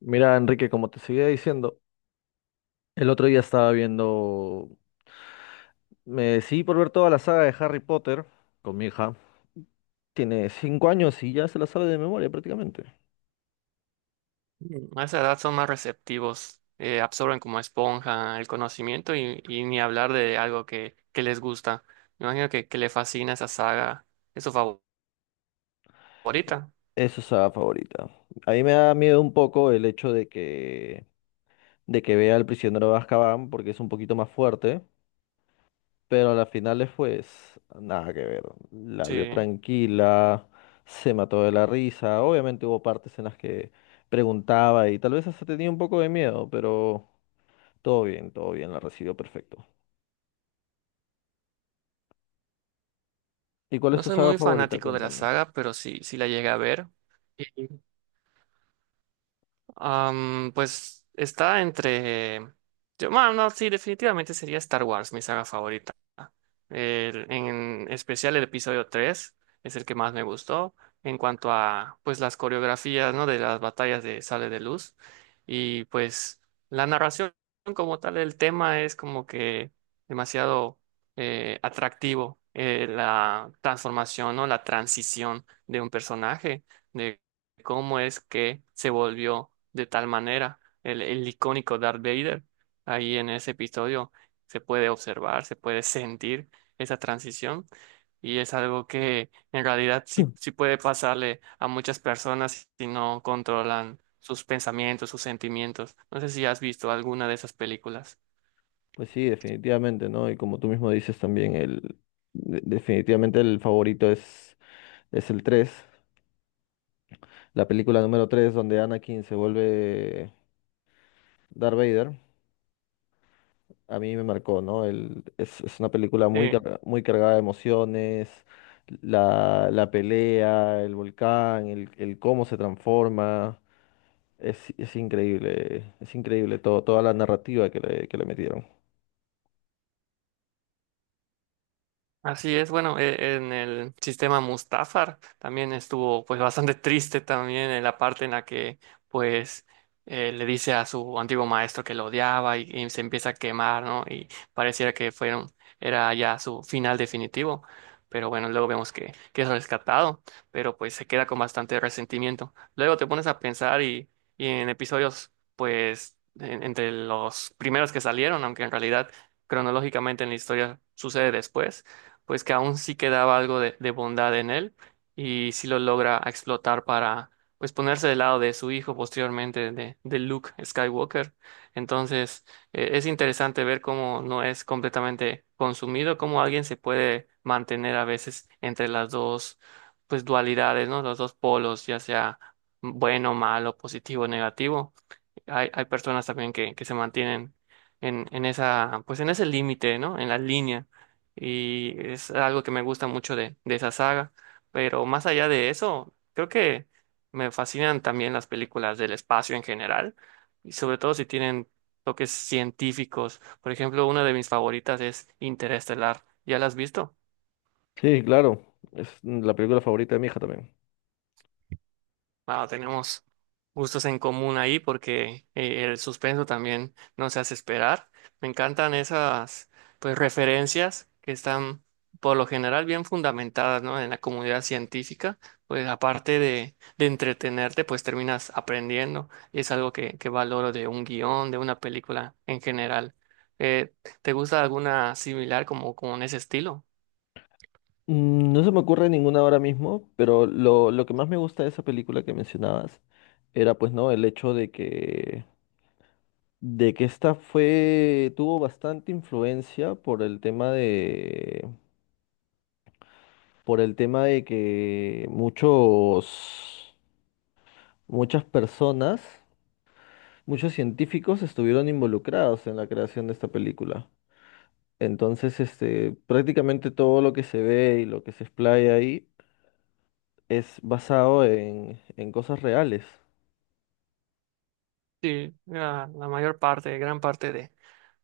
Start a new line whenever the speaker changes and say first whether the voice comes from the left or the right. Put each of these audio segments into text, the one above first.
left: Mira, Enrique, como te seguía diciendo, el otro día estaba viendo, me decidí por ver toda la saga de Harry Potter con mi hija. Tiene 5 años y ya se la sabe de memoria prácticamente.
right: A esa edad son más receptivos, absorben como esponja el conocimiento y ni hablar de algo que les gusta. Me imagino que le fascina esa saga, es su favorita.
left: Es su saga favorita. A mí me da miedo un poco el hecho de que vea al prisionero de Azkaban porque es un poquito más fuerte, pero a las finales pues nada que ver. La
right: Sí,
left: vio tranquila, se mató de la risa. Obviamente hubo partes en las que preguntaba y tal vez hasta tenía un poco de miedo, pero. Todo bien, la recibió perfecto. ¿Y cuál es
right: no
left: tu
right: soy
left: saga
right: muy
left: favorita?
right: fanático de la
left: Cuéntame.
right: saga, pero sí, sí la llegué a ver. Pues está entre. Yo, no, sí, definitivamente sería Star Wars, mi saga favorita. En especial el episodio 3 es el que más me gustó en cuanto a pues las coreografías, ¿no? De las batallas de Sale de Luz. Y pues la narración como tal, el tema es como que demasiado atractivo. La transformación, ¿no? La transición de un personaje cómo es que se volvió de tal manera el icónico Darth Vader. Ahí en ese episodio se puede observar, se puede sentir esa transición y es algo que en realidad sí, sí puede pasarle a muchas personas si no controlan sus pensamientos, sus sentimientos. No sé si has visto alguna de esas películas.
left: Pues sí, definitivamente, ¿no? Y como tú mismo dices también, definitivamente el favorito es el 3, la película número 3 donde Anakin se vuelve Darth Vader. A mí me marcó, ¿no? Es una película muy,
right: Sí.
left: muy cargada de emociones, la pelea, el volcán, el cómo se transforma. Es increíble, es increíble todo, toda la narrativa que le metieron.
right: Así es, bueno, en el sistema Mustafar también estuvo pues bastante triste también en la parte en la que pues le dice a su antiguo maestro que lo odiaba y se empieza a quemar, ¿no? Y pareciera que fueron, era ya su final definitivo, pero bueno, luego vemos que es rescatado, pero pues se queda con bastante resentimiento. Luego te pones a pensar y en episodios pues entre los primeros que salieron, aunque en realidad cronológicamente en la historia sucede después pues que aún sí quedaba algo de bondad en él y sí lo logra explotar para pues ponerse del lado de su hijo posteriormente de Luke Skywalker. Entonces es interesante ver cómo no es completamente consumido, cómo alguien se puede mantener a veces entre las dos pues dualidades, ¿no? Los dos polos, ya sea bueno, malo, positivo, negativo. Hay personas también que se mantienen en esa, pues en ese límite, ¿no? En la línea. Y es algo que me gusta mucho de esa saga. Pero más allá de eso, creo que me fascinan también las películas del espacio en general. Y sobre todo si tienen toques científicos. Por ejemplo, una de mis favoritas es Interestelar. ¿Ya la has visto?
left: Sí, claro. Es la película favorita de mi hija también.
right: Wow, tenemos gustos en común ahí porque el suspenso también nos hace esperar. Me encantan esas pues referencias que están por lo general bien fundamentadas, ¿no? En la comunidad científica, pues aparte de entretenerte, pues terminas aprendiendo y es algo que valoro de un guión, de una película en general. Eh, ¿Te gusta alguna similar como, como en ese estilo?
left: No se me ocurre ninguna ahora mismo, pero lo que más me gusta de esa película que mencionabas era pues no, el hecho de que esta fue tuvo bastante influencia por el tema de que muchos muchas personas, muchos científicos estuvieron involucrados en la creación de esta película. Entonces, este, prácticamente todo lo que se ve y lo que se explaya ahí es basado en cosas reales.
right: Sí, la mayor parte, gran parte de,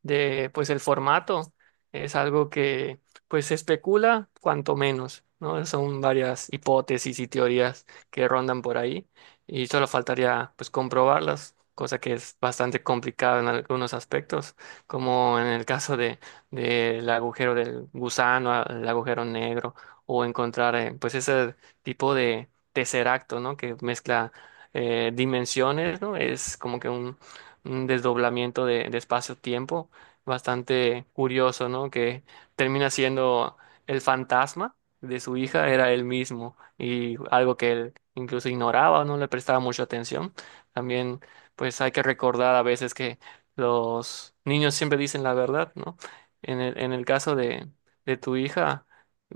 right: de pues el formato es algo que pues se especula cuanto menos, ¿no? Son varias hipótesis y teorías que rondan por ahí y solo faltaría pues comprobarlas, cosa que es bastante complicada en algunos aspectos, como en el caso de del agujero del gusano, el agujero negro o encontrar pues ese tipo de tesseracto, ¿no? Que mezcla dimensiones, ¿no? Es como que un desdoblamiento de espacio-tiempo bastante curioso, ¿no? Que termina siendo el fantasma de su hija, era él mismo, y algo que él incluso ignoraba, no le prestaba mucha atención. También, pues hay que recordar a veces que los niños siempre dicen la verdad, ¿no? En el caso de tu hija,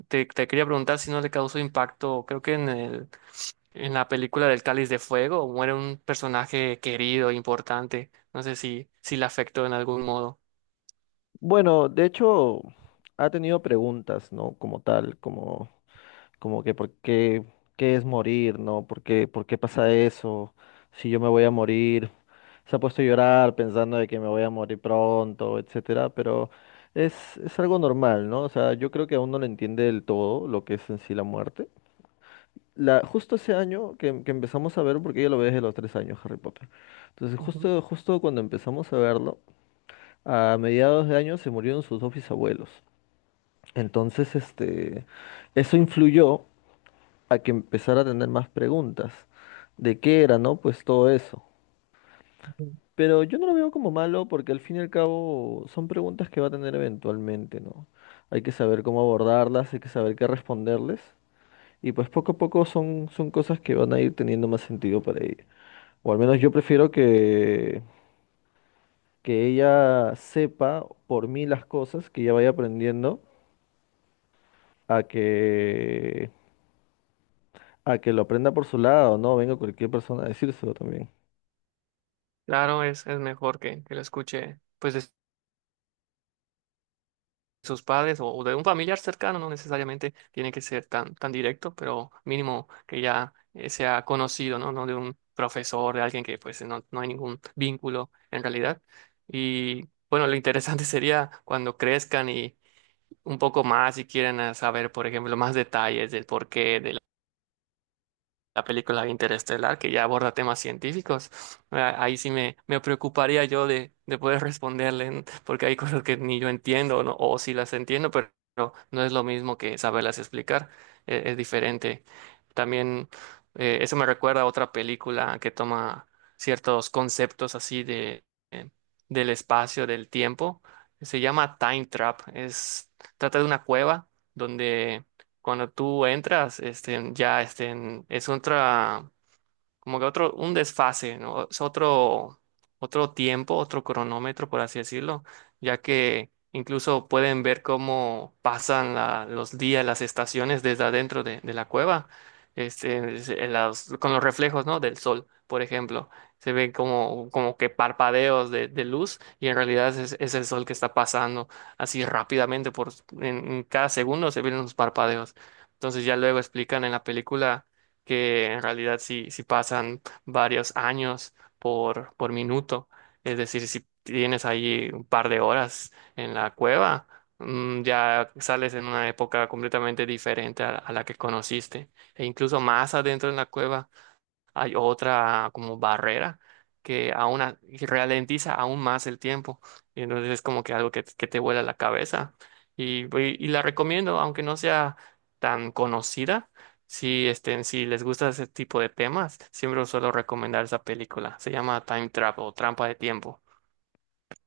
right: te quería preguntar si no le causó impacto, creo que en el en la película del Cáliz de Fuego muere un personaje querido, importante. No sé si, si le afectó en algún modo.
left: Bueno, de hecho, ha tenido preguntas, ¿no? Como tal, como que por qué, qué es morir, ¿no? ¿Por qué pasa eso? Si yo me voy a morir. Se ha puesto a llorar pensando de que me voy a morir pronto, etcétera, pero es algo normal, ¿no? O sea, yo creo que aún no lo entiende del todo lo que es en sí la muerte. Justo ese año que empezamos a ver, porque yo lo veo desde los 3 años, Harry Potter. Entonces,
right: Ujú,
left: justo cuando empezamos a verlo, a mediados de año se murieron sus dos bisabuelos. Entonces, este, eso influyó a que empezara a tener más preguntas de qué era, ¿no? Pues todo eso.
right: ujú.
left: Pero yo no lo veo como malo porque al fin y al cabo son preguntas que va a tener eventualmente, ¿no? Hay que saber cómo abordarlas, hay que saber qué responderles. Y pues poco a poco son, cosas que van a ir teniendo más sentido para ella. O al menos yo prefiero que ella sepa por mí las cosas, que ella vaya aprendiendo a que, a que lo aprenda por su lado, ¿no? Venga cualquier persona a decírselo también.
right: Claro, es mejor que lo escuche pues de sus padres o de un familiar cercano, no necesariamente tiene que ser tan directo, pero mínimo que ya sea conocido, ¿no? No de un profesor, de alguien que pues no, no hay ningún vínculo en realidad. Y bueno, lo interesante sería cuando crezcan y un poco más y quieran saber, por ejemplo, más detalles del porqué, de la película Interestelar, que ya aborda temas científicos. Ahí sí me, preocuparía yo de poder responderle, porque hay cosas que ni yo entiendo, ¿no? O sí las entiendo, pero no, no es lo mismo que saberlas explicar, es, diferente. También eso me recuerda a otra película que toma ciertos conceptos así de, eh, del espacio, del tiempo. Se llama Time Trap. Trata de una cueva donde cuando tú entras, es otra como que otro, un desfase, ¿no? Otro tiempo, otro cronómetro, por así decirlo, ya que incluso pueden ver cómo pasan los días, las estaciones desde adentro de la cueva, en con los reflejos, ¿no? Del sol, por ejemplo. Se ven como que parpadeos de luz y en realidad es el sol que está pasando así rápidamente por en cada segundo se ven unos parpadeos. Entonces ya luego explican en la película que en realidad si si pasan varios años por minuto. Es decir, si tienes ahí un par de horas en la cueva, ya sales en una época completamente diferente a la que conociste. E incluso más adentro en la cueva hay otra como barrera que aún que ralentiza aún más el tiempo. Y entonces es como que algo que te vuela la cabeza. Y la recomiendo, aunque no sea tan conocida, si les gusta ese tipo de temas, siempre os suelo recomendar esa película. Se llama Time Trap o Trampa de Tiempo.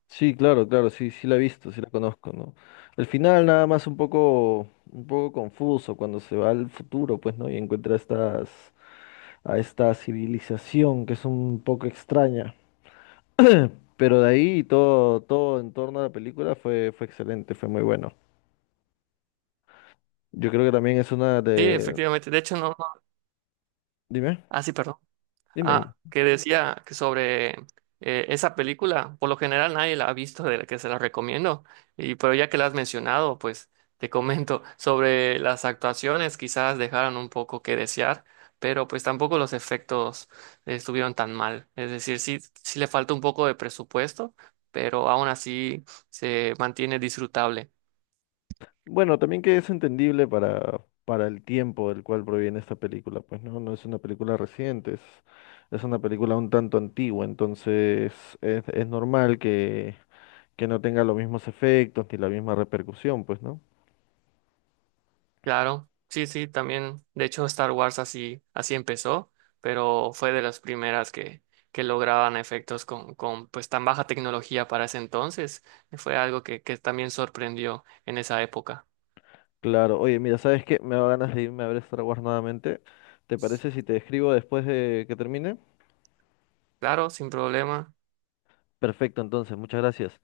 left: Sí, claro, claro, sí, sí la he visto, sí la conozco, ¿no? El final nada más un poco confuso cuando se va al futuro, pues, ¿no? Y encuentra a esta civilización que es un poco extraña. Pero de ahí todo en torno a la película fue excelente, fue muy bueno. Yo creo que también es una
right: Sí,
left: de...
right: efectivamente. De hecho, no, no.
left: Dime,
right: Ah, sí, perdón.
left: dime.
right: Ah, que decía que sobre esa película, por lo general nadie la ha visto de la que se la recomiendo, y pero ya que la has mencionado, pues te comento sobre las actuaciones, quizás dejaron un poco que desear, pero pues tampoco los efectos estuvieron tan mal. Es decir, sí, sí le falta un poco de presupuesto, pero aún así se mantiene disfrutable.
left: Bueno, también que es entendible para el tiempo del cual proviene esta película, pues no, no es una película reciente, es una película un tanto antigua, entonces es normal que no tenga los mismos efectos ni la misma repercusión, pues no.
right: Claro, sí, sí, también. De hecho, Star Wars así, así empezó, pero fue de las primeras que lograban efectos con pues tan baja tecnología para ese entonces. Fue algo que también sorprendió en esa época.
left: Claro, oye, mira, ¿sabes qué? Me da ganas de irme a ver Star Wars nuevamente. ¿Te parece si te escribo después de que termine?
right: Claro, sin problema.
left: Perfecto, entonces, muchas gracias.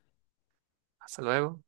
right: Hasta luego.